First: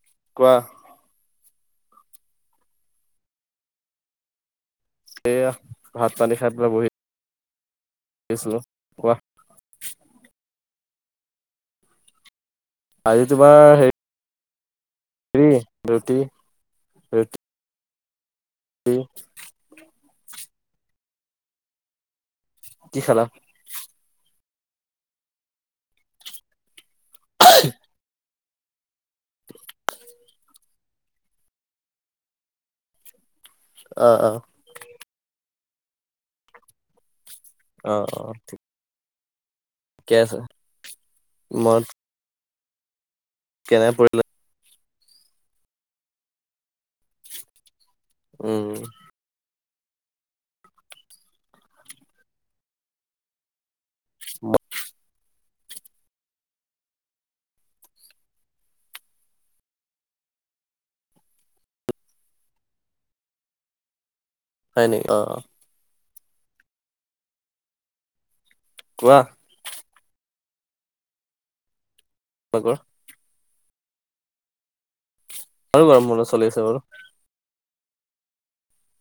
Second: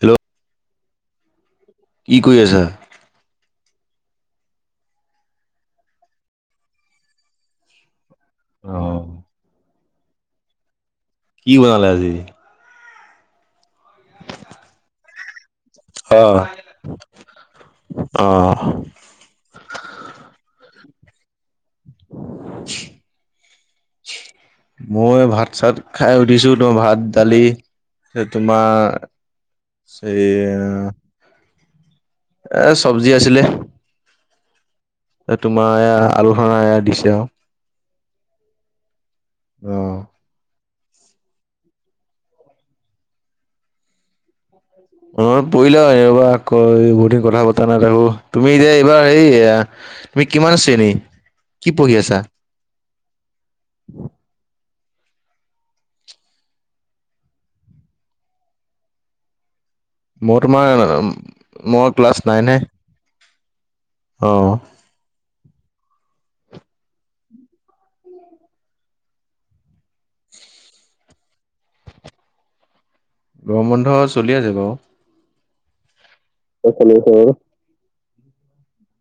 Hello কোৱা, কি কৰি আছা? এয়া ভাত-পানী খাই পেলাই বহি আছিলোঁ, অহ কোৱা কি বনালে আজি? আজি তোমাৰ ৰুটি, অ'। [inaudible] কি খালা? মই ভাত-চাত খাই উঠিছোঁ। তোমাৰ ভাত, দালি, তোমাৰ চেইয়া এ চবজি আছিলে। অ', অ'! তোমাৰ এয়া আলোহনা এয়া দিছে আও। অ', অ'! অ'। ঠিকে আছে। মই কেনে পৰিলা? [unintelligible] এইয়া, উম তুমি কিমান শ্ৰেণী, কি পঢ়ি আছাঁ? মই তোমাৰ মই ক্লাছ নাইনহে। অ'। হয় নেকি? অ'। কোৱা [unintelligible] গৰম বন্ধ চলি আছে বাও। আমাৰো গৰম বন্ধ চলি আছে বাৰু। অঁ,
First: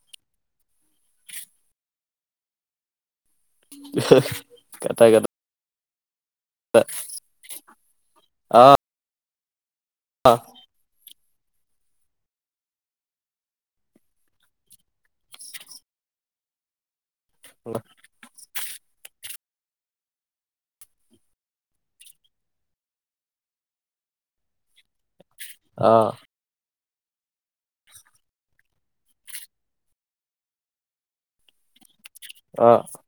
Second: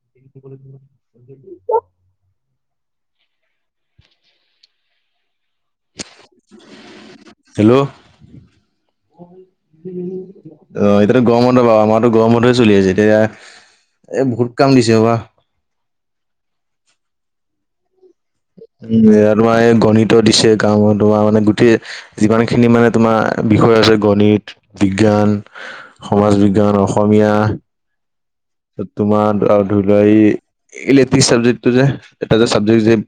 [inaudible] [unintelligible] [inaudible] [inaudible] হেল্ল', অ অ আহ এতিয়া এতিয়া গৰম বন্ধ পাবা, আমাতো গৰম বন্ধই চলি আছে, এতিয়া এই বহুত কাম দিছে ৰবা। [inaudible] উম তোমাৰ এই গণিতৰ দিছে গাঁও তোমাৰ মানে গোটেই, যিমানখিনি মানে তোমাৰ বিষয় আছে গণিত, বিজ্ঞান সমাজ বিজ্ঞান, অসমীয়া তোমাৰ আও ধৰি লোৱা এই ইলেক্টিক চাবজেক্টটো যে এটা যে অ অ চাবজেক্ট যে,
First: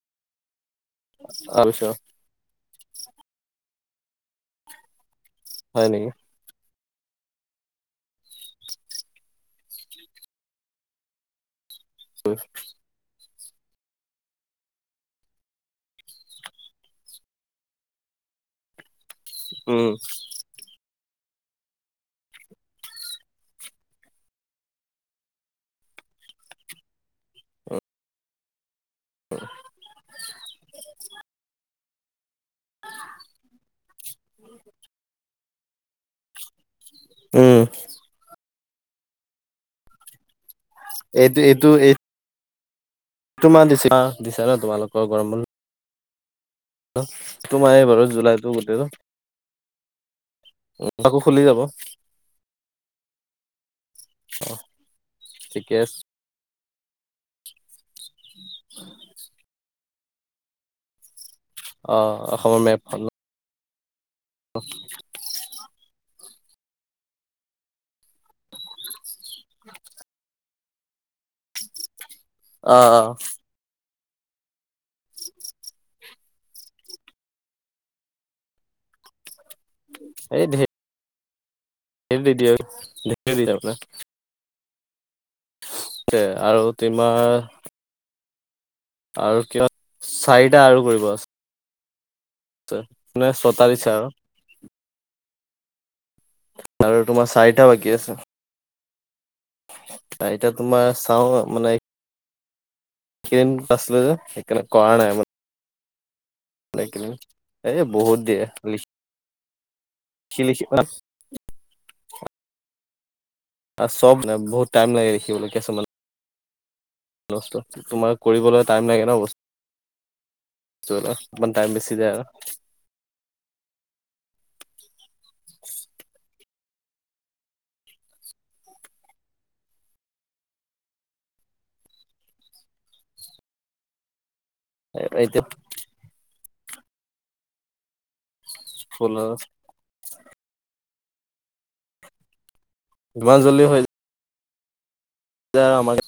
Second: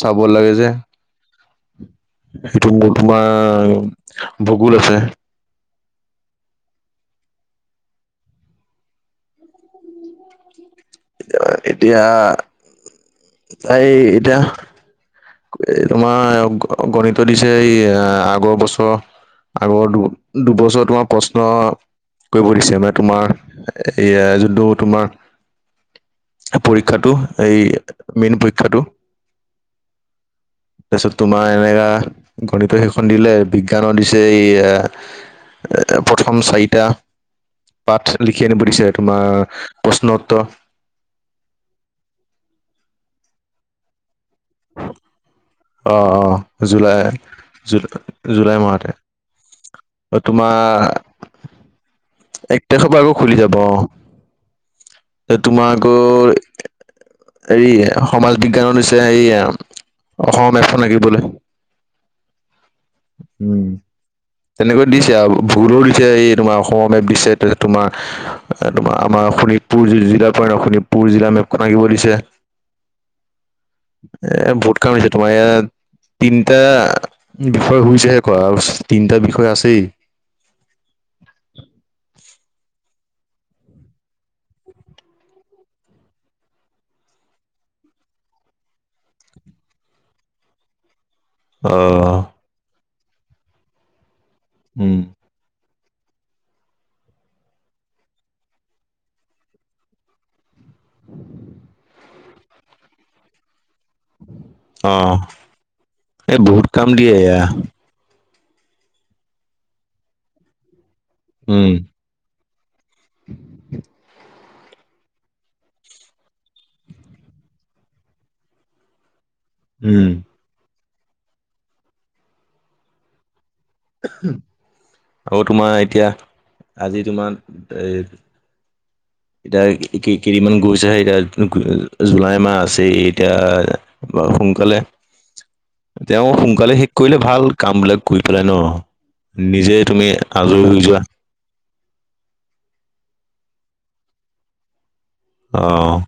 চাব লাগে যে, আচ্ছা, [inaudible] সেইটো মোৰ তোমাৰ ভূগোল আছে! হয় নেকি! এতিয়া এই এতিয়া এই, এ তোমাৰ গণিত দিছে এই এ আগৰ বছৰৰ উম আগৰ দুবছৰ তোমাৰ প্ৰশ্ন, কৰিব দিছে মানে তোমাৰ এইয়া যোনটো তোমাৰ, পৰীক্ষাটো এই মেইন পৰীক্ষাটো, অঁ তাৰপিছত তোমাৰ এনে কা গণিত সেইখন দিলে বিজ্ঞানৰ দিছে এই, এ প্ৰথম চাৰিটা উম পাঠ লি লিখি আনিব দিছে তোমাৰ প্ৰশ্ন উত্তৰ, এইটো এইটো এই, তোমাৰ দিছা দিছা ন তোমালোকৰ গৰম বন্ধ, অঁ, অঁ, জুলাই তোমাৰ এই বাৰু জুলাইতো জুলাই গোটেইটো মাহতে তোমাৰ আকৌ খুলি যাব, এক তাৰিখৰ পৰা আকৌ খুলি যাব অঁ তোমাৰ ঠিকে আছে আগৰ, এই সমাজ বিজ্ঞানৰনিচিনা এই অসম মেপ খন আঁকিবলে, অঁ অসমৰ মেপ খন! উম তেনেকৈ দিছে আও ভুলো দিছে এই তোমাৰ অসম মেপ দিছে তোমাৰ তোমাৰ আমাৰ অসমৰ শোণিতপুৰ জি জিলাৰ পৰা শোণিতপুৰ জিলা মেপখন আঁকিব দিছে! অঁ, অঁ এ বহুত কাম হৈছে তোমাৰ এইয়াত তিনিটা বিষয় হৈছে হে কৰা তিনটা বিষয় আছেই! এই ধেৎ, ধ দি আৰু ধ দি আপোনাৰ [unintelligible] আৰু তোমাৰ আৰু কিয় চাৰিটা আৰু কৰিব আছে! অঁ মানে ছটা দিছে আৰু উম আৰু তোমাৰ চাৰিটা বাকী আছে! চাৰিটা তোমাৰ চাও মানে, ক্ৰীম আছিলে যে সেইকাৰণে অ কৰা নাই মানে এই বহুত কাম দিয়ে এয়া এ বহুত দিয়ে লিষ্টত কি লিখিবা উম [unintelligible] তা চব না বহুত টাইম লাগে লিখবলে কিছুমান। তোমাৰ কৰিবলৈ টাইম লাগে ন বস্তু উম। [unintelligible] টাইম বেছি যায় আৰু আৰু তোমাৰ এতিয়া আজি তোমাৰ এই এতিয়া কেইদিনমান গৈছে এতিয়া জুলাই মাহ আছেই এতিয়া সোনকালে, আৰু এতিয়া তেওঁ সোনকালে শেষ কৰিলে ভাল কাম বিলাক। কৰি পেলাই ন, নিজেই তুমি আজৰি হৈ যোৱা। যিমান জল্দি হৈ যায়, যা অ আমাকে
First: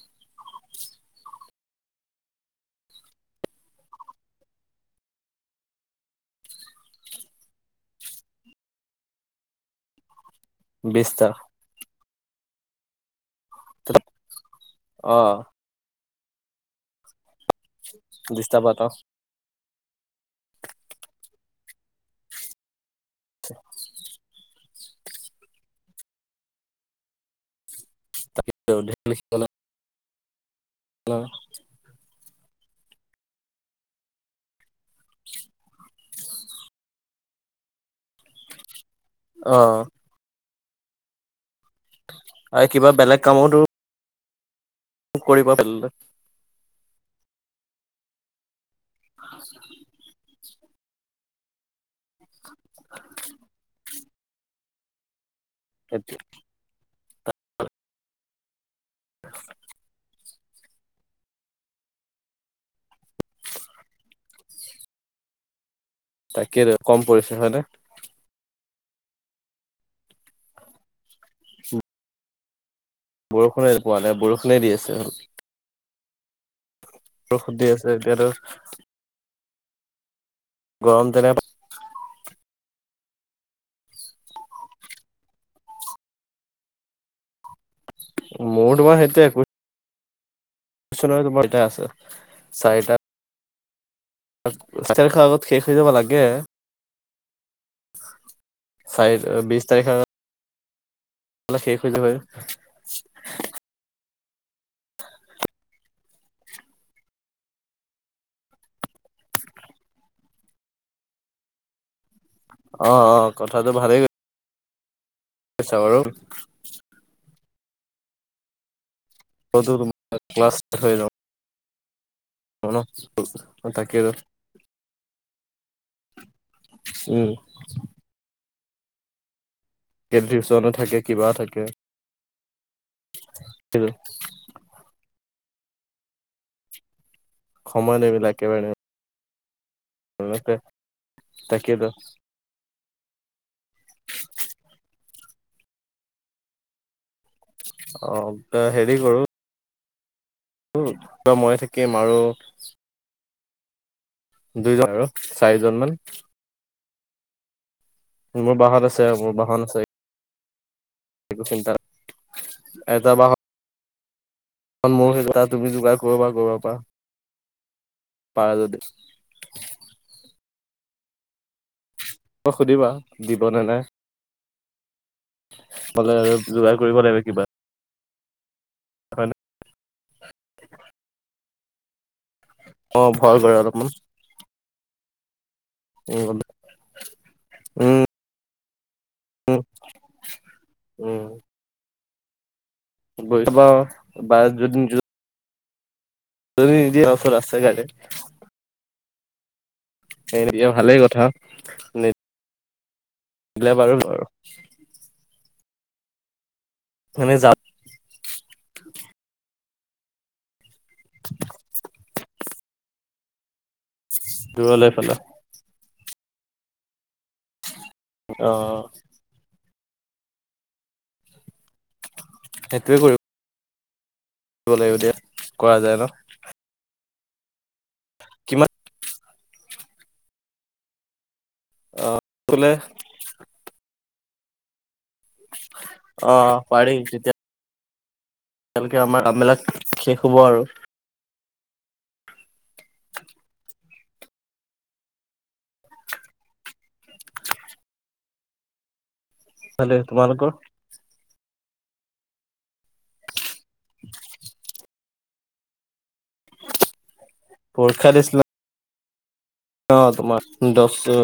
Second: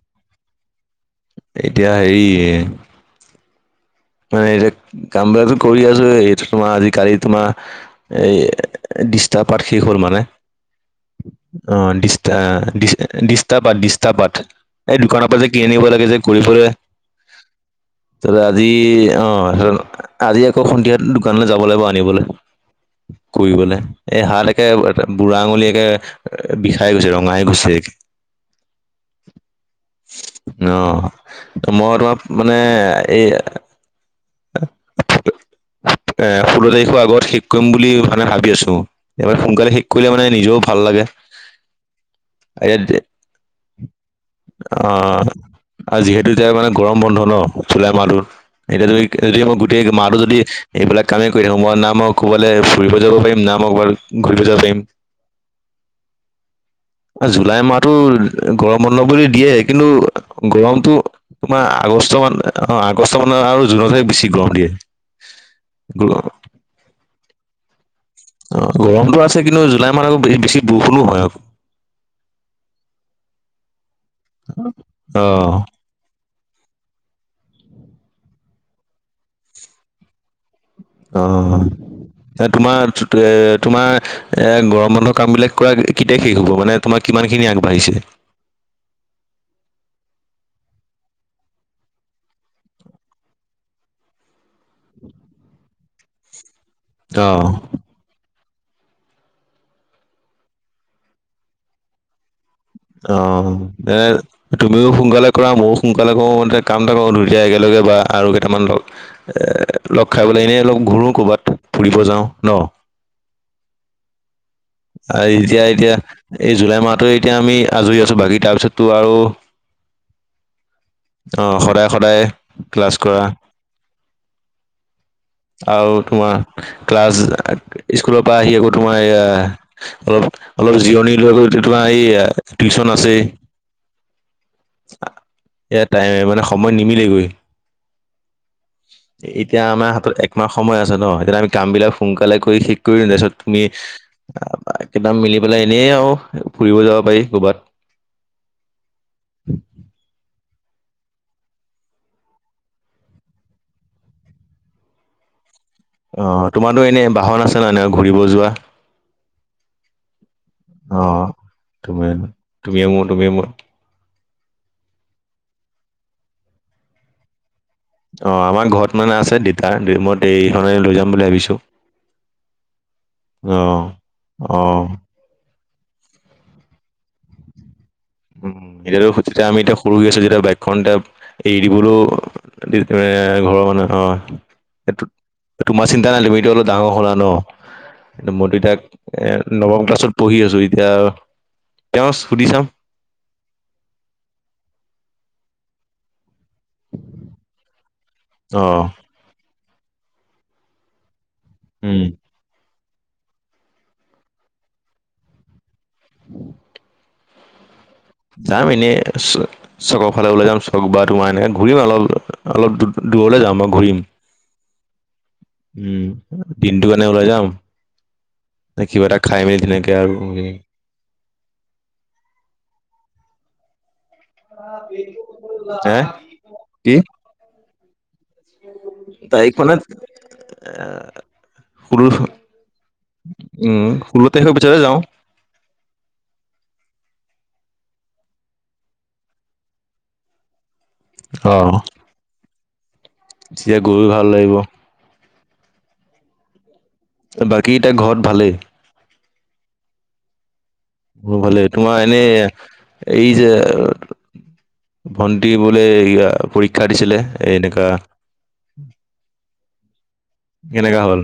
এতিয়া হেৰিএ মানে এতিয়া কাম বিলাকো কৰি আছো এইটো তোমাৰ আজ কালি তোমাৰ এই ডৃষ্টাৰ পাত শেষ হ'ল মানে। বিছটা। অৱ ডিষ্টা ডিষ্ট ডিষ্টাপাত ডিষ্টাপাত এই অ দোকানৰ পৰা যে কিনি আনিব লাগে যে কৰিবলে। ডিষ্টা পাত অ অৱ আজি আকৌ সন্ধিয়া দোকানলৈ যাব লাগিব আনিবলে। কৰিবলে। এই হাত একে বুঢ়া আঙুলিয় একে বিষাই গৈছে ৰঙাই হৈছে। [unintelligible] অৱ। হেল্ল' মই তোমাক মানে এই এ ষোল্ল তাৰিখৰ আগত শেষ কৰিম বুলি মানে ভাবি আছো। এমানে সোনকালে শেষ কৰিলে মানে নিজেও ভাল লাগে। আৰু কিবা বেলেগ কামতো অৱ কৰিব পাৰিলে আৰু যিহেতু এতিয়া মানে গৰম বন্ধ ন জুলাই মাহটো। এতিয়া যদি যদি মই গোটেই মাহটো যদি এইবিলাক কামেই কৰি থাকো মই নাম ম ক'ৰবালৈ ফুৰিব যাব পাৰিম না মোৱাইল ঘূৰিব যাব পাৰিম। সেইটো এ। জুলাই মাহতটো গৰম বন্ধ বুলি দিয়ে কিন্তু গৰমতটো তোমাৰ আগষ্ট মান অ আগষ্ট মানৰ আৰু জুনতহে বেছি গৰম দিয়ে। তাকেতু কম পৰিছে হয়নে? অৱ গৰমতটো আছে কিন্তু জুলাই মাহত আকৌ বেছি বষুুণো হয় আক। বৰষুণে পোৱা নাই বৰষু অৱ। ঔষধ দি আছে এতিয়াতো। গৰম তেনে অৱ। এ তোমাৰ এ তোমাৰ এ গৰম বন্ধৰ কাম বিলাক কৰা কেতিয়া শেষ হ'ব মানে তোমাৰ কিমান খিনি আগবাঢ়িছে? মোৰ তোমাৰ সেইটোএ [unintelligible] তোমাৰ এতিয়া আছে চাৰিটা [unintelligible] আগত শেষ হৈ যাব লাগে। অ চাৰিত অ বিছ তাৰিখে অলে শেষ হৈ যোৱাই অ দে তুমিও সোনকালে কৰা মও সোনকালে কৰো মতে কাম এটা কৰো দুইটাই একেলগে বা আৰু কেইটামান ল- এ লগ খাই মেলি এনেই লগ ঘুৰো কবাত ফুৰিব যাওঁ ন অ অ কথাটো ভালেই ক- আৰু এতিয়া এতিয়া এই জুলাই মাহটো এতিয়া আমি আজৰি আছো বাকী তাৰপিছতো আৰু অটো তোমাৰ ক্লাছ [unintelligible] অ সদায় সদায় অ ক্লাছ কৰা ন তাকে আৰু আৰু তোমাৰ ক্লাছ উম স্কুলৰ পৰা আহি আকৌ তোমাৰ এয়া অলপ টিউচনো অলপ থাকে জিৰণি কিবা লোৱা গৈ তো থাকে তোমাৰ এইয়া টিউচন আছেই। এয়া টাইম মানে সময় নিমিলেগৈ। সময় নিমিলে একেবাৰে নিমিলে এতিয়া আমাৰ হাতত একমাহ সময় আছে ন এতিয়াতো আমি কাম তাকেইতো বিলাক সোনকালে কৰি শেষ কৰিম তাছত তুমি [unintelligible] মিলিপ বোলে এনেই আৰু ফুৰিব যাব পাৰি কবাত। অ ত হেৰি কৰো কৰো ত ময়ে থাকিম আৰু দুইজন আৰু চাৰিজন মান অ তোমাৰতো এনেই বাহন আছে নে নাই ঘুৰিব যোৱা মোৰ বাহত আছে মোৰ বাহন আছে অ একো চিন্তা নাই। টোমেন তুমিয়ে এটা মোৰ তুমিয়ে বাহন মোৰ মোৰ সেই গতা তুমি যোগাৰ কৰিবা কৰাৰ পৰা অ আমাৰ ঘৰত মানে আছে দিতাৰ দুই মই দেই এইখনে লৈ যাম বুলি ভাবিছো। [unintelligible] সুধিবা দিব নে নাই অ কলে আৰু যোগাৰ কৰিব লাগে কিবা উম উম এতিয়োতো হয় নে? তেতিয়া আমি এতিয়া সৰু গৈ আছো যেতিয়া বাইকখন এতিয়া এৰি দিবলো দি অ এ ভয় কৰে ঘৰৰ মানুহে অলপমান অহ এটোত তোমাৰ চিন্তা নাই লিমিটো অলপ ডাঙৰ হলা ন উম কিন্তু মইতো তাইক এ নৱম ক্লাছত পঢ়ি আছো এতিয়া তেওঁ সুধি চাম বহীটো বাও বা যোন যো যদি যদি অফাৰ আছে কাইলে অ সেন দিয়ে ভালেই কথা উম। নেট দিলে বাৰু নোৱাৰো মানে যাওঁত- যাম এনেই চ চকৰ ফালে ওলাই যাম চক বা তোমাৰ এনে ঘূৰিম অলপ অলপ দূ দূৰলে যাম আও ঘূৰিম দূৰলে কলা উম দিনটো কাৰণে ওলাই যাম অ কিবা এটা খাই মেলি ধুননিয়াকে কৈ আৰু [unintelligible] সেইটোৱে কৰিব লাগিব দিয়া কৰা যায় হেঁ ন কি? কিমান- তাৰিখ মানেত এ শুলো থোন। কলে উম ষোল্ল তাৰিখৰ পিছতে যাওঁ। অঁ অ‍ঁ পাৰি তেতিয়া তিয়ালৈকে আমাৰ কামবিলাক শেষ হ'ব আৰু। অ অঁ' থিয়ে গৈও ভাল লাগিব। বাকী এতিয়া ঘৰত ভালেই। ভালেই তোমালোকৰ? মো ভালেই তোমা এনেই এই যে- ভন্টি বোলে পৰীক্ষা দিছিলে এ এনেকা অঁ তোমা দছ কেনেকা হ'ল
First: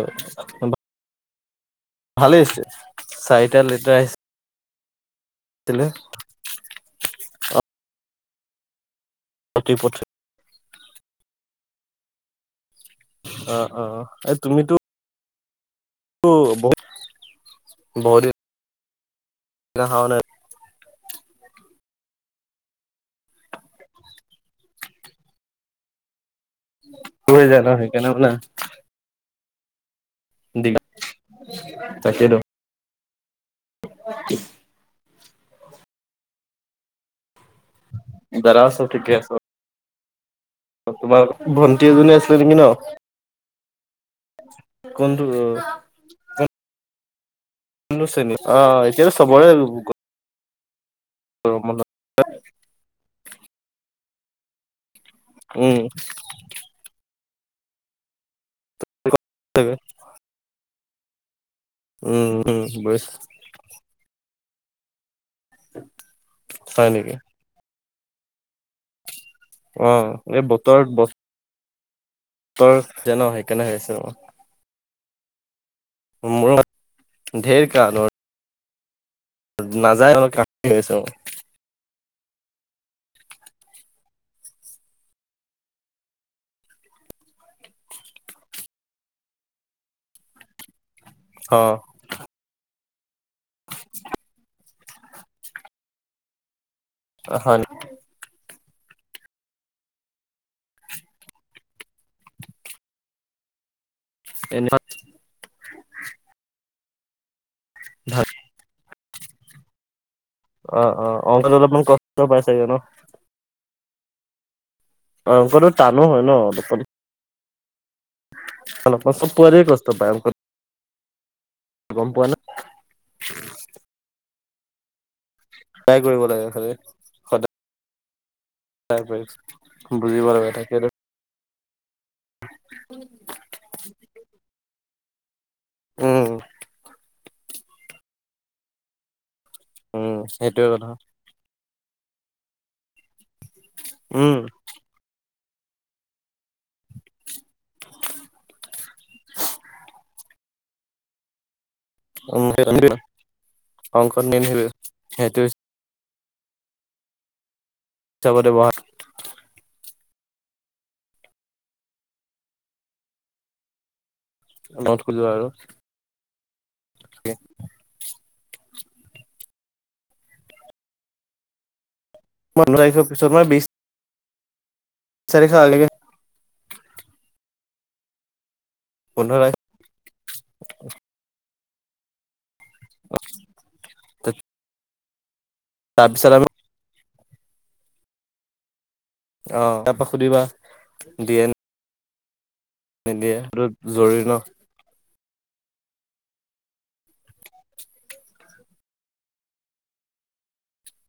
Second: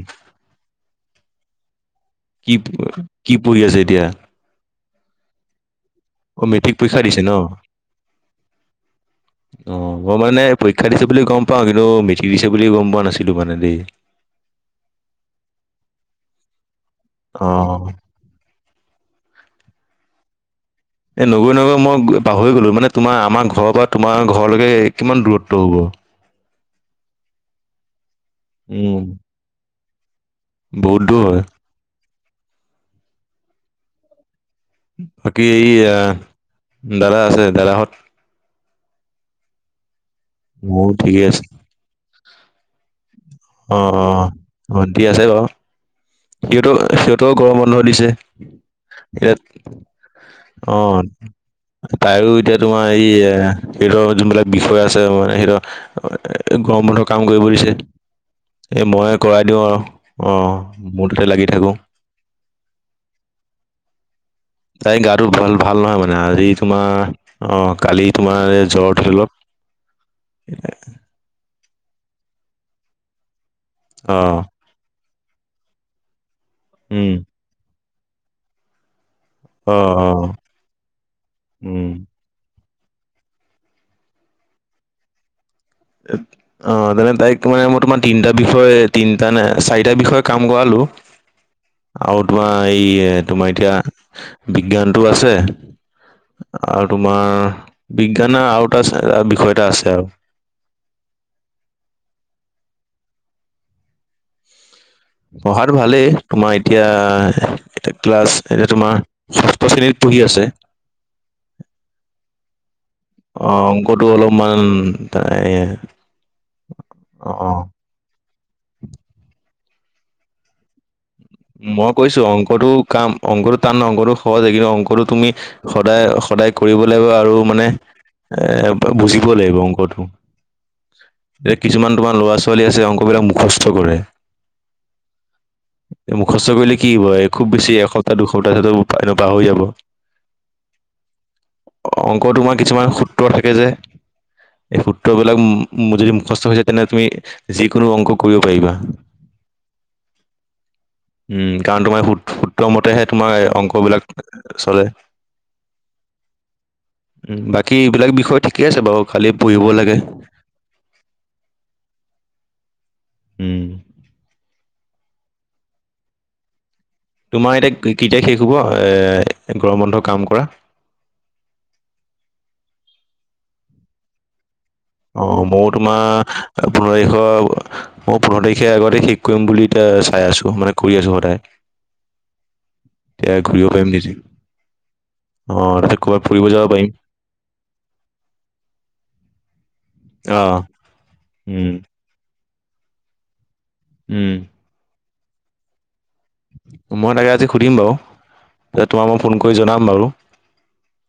কি হৈছে প কি চাৰিটা পঢ়ি আছে এতিয়া? তেলে অ মেট্ৰিক পৰীক্ষা দিছে ন। অ প্ৰতি পথে মই মানে পৰীক্ষা দিছে বুলি গম পাওঁ কিন্তু মেট্ৰিক দিছে বুলি গম পোৱা নাছিলো। মানে অঁ দেই অঁ এ তুমিতো তো বহুত অঁ' বহুদিন অহাও নাই। এ নগৈ নগৈ মই পাহৰি গ'লোঁ মানে তোমাৰ আমাৰ ঘৰৰ পৰা তোমাৰ ঘৰলৈকে কিমান দূৰত্ব হ'ব? তুহে যান সেই কানে হবলা- উম। বহুত দূৰ হয়। তাকেইটো। [unintelligible] বাকী এই আহ দাদা আছে দাদাহঁত। দাদাৰ আছ ঠিকেই আছ। মোৰ ঠিকে তোমাৰ আছে ভণ্টি এজনী আছিলে নেকি ন। অঁ অঁ অঁ ভন্টি আছে কোনটো বাৰু সিহঁতো সিহঁতও গৰমত বন্ধ কোনটো দিছে শ্ৰেণী অ এতিয়াতো ইয়াত চবৰে অঁ'। গৰম বন্ধত তাইৰো এতিয়া তোমাৰ এই এ সিহঁতৰ জোনবিলাক বিষয় আছে মানে হেঁত উম এ গৰম বন্ধৰ কাম কৰিব দিছে। এই মই কৰাই দিওঁ আৰু অঁ মোৰ তোতে লাগি থাকোঁ। উম উম বুজিছ তাই গাটো ভাল ভাল নহয় মানে আজি হয় নেকি তোমাৰ অঁ কালি তোমাৰ জ্বৰ ধৰি লওক। অঁ এই বতৰবত তই জান সেই কেনে হৈছ অঁ'। উম মোৰত ধেইৰ কাণত অ অ নাযায় অলপ কান এছো। উম' [unintelligible] অ তেনে তাইক মানে মই তোমাৰ তিনিটা বিষয়ে তিনিটা নে চাৰিটা বিষয়ে কাম কৰালো। অ। আৰু তোমাৰ এই তোমাৰ এতিয়া বিজ্ঞানটো আছে - আৰু তোমাৰ হয় বিজ্ঞানৰ আৰু এটা বিষয় এটা আছে আৰু। [unintelligible] পঢ়াটো ভালেই তোমাৰ এতিয়া এ ক্লাছ - এতিয়া তোমাৰ ষষ্ঠ শ্ৰেণীত পঢ়ি আছে। অ, অ অংকত অলপমান কষ্ট পাই চাগে ন? অ অংকটো অলপমান - অংকটো টানো হয় ন অলপমান। অ, অ। অলপ পাছত পোৱা যায় কষ্ট পায় অংকত। মই গম কৈছো পোৱা নে অংকটো কাম অংকটো টান ন অংকটো সহজ হয় কিন্তু অংকটো তুমি - ট্ৰাই সদায়, কৰিব লাগে সদায় খালি কৰিব লাগিব আৰু সদায় মানে - এ বা ট্ৰাই কৰি বুজিব লাগিব অংকটো। বুজিব লাগে তাকেটো এতিয়া কিছুমান তোমাৰ ল'ৰা-ছোৱালী আছে অংকবিলাক মুখস্থ কৰে। উম মুখস্থ কৰিলে কি হ'ব এই খুব বেছি এসপ্তাহ দুসপ্তাহ তাৰ পাছত পাহৰি যাব। উম, সেইটোৱে কথা। অংক তোমাৰ কিছুমান সূত্ৰ থাকে যে। উম। এই সুত্ৰবিলাক যদি মুখস্থ হৈ যায় তেনে তুমি যিকোনো অংক কৰিব পাৰিবা। উম কাৰণ তোমাৰ সূ উম সূত্ৰ মতেহে তোমাৰ অংকবিলাক অংকত মেইন সেইটোৱে চলে। সেইটো বাকী বেলেগ বিষয় হিচাপতে ঠিকে বহা আছে বাৰু খালি পঢ়িব লাগে। উম। নত খোলিল' আৰু। তোমাৰ এতিয়া কেতিয়া শেষ হ'ব এ গৰম বন্ধ কাম কৰা? পোন্ধৰ তাৰিখ পিছত মই বিশ- অ তাৰিখৰ মই আগে তোমাৰ পোন্ধৰ তাৰিখৰ মই পোন্ধৰ তাৰিখে আগতে শেষ পোন্ধৰ কৰিম বুলি - এতিয়া চাই আছো, মানে কৰি আছো সদায়, এতিয়া ঘূৰিব পাৰিম দুদিন। তাকে। অ তাকে ক'ৰবাত ফুৰিব যাব পাৰিম। অ। সুধিবা অ, দিয়ে উম। নিদিয়ে, জৰুৰী উম। ন। মই তাকে আজি সুধিম বাৰু তাৰপছত তোমাক মই ফোন কৰি জনাম বাৰু।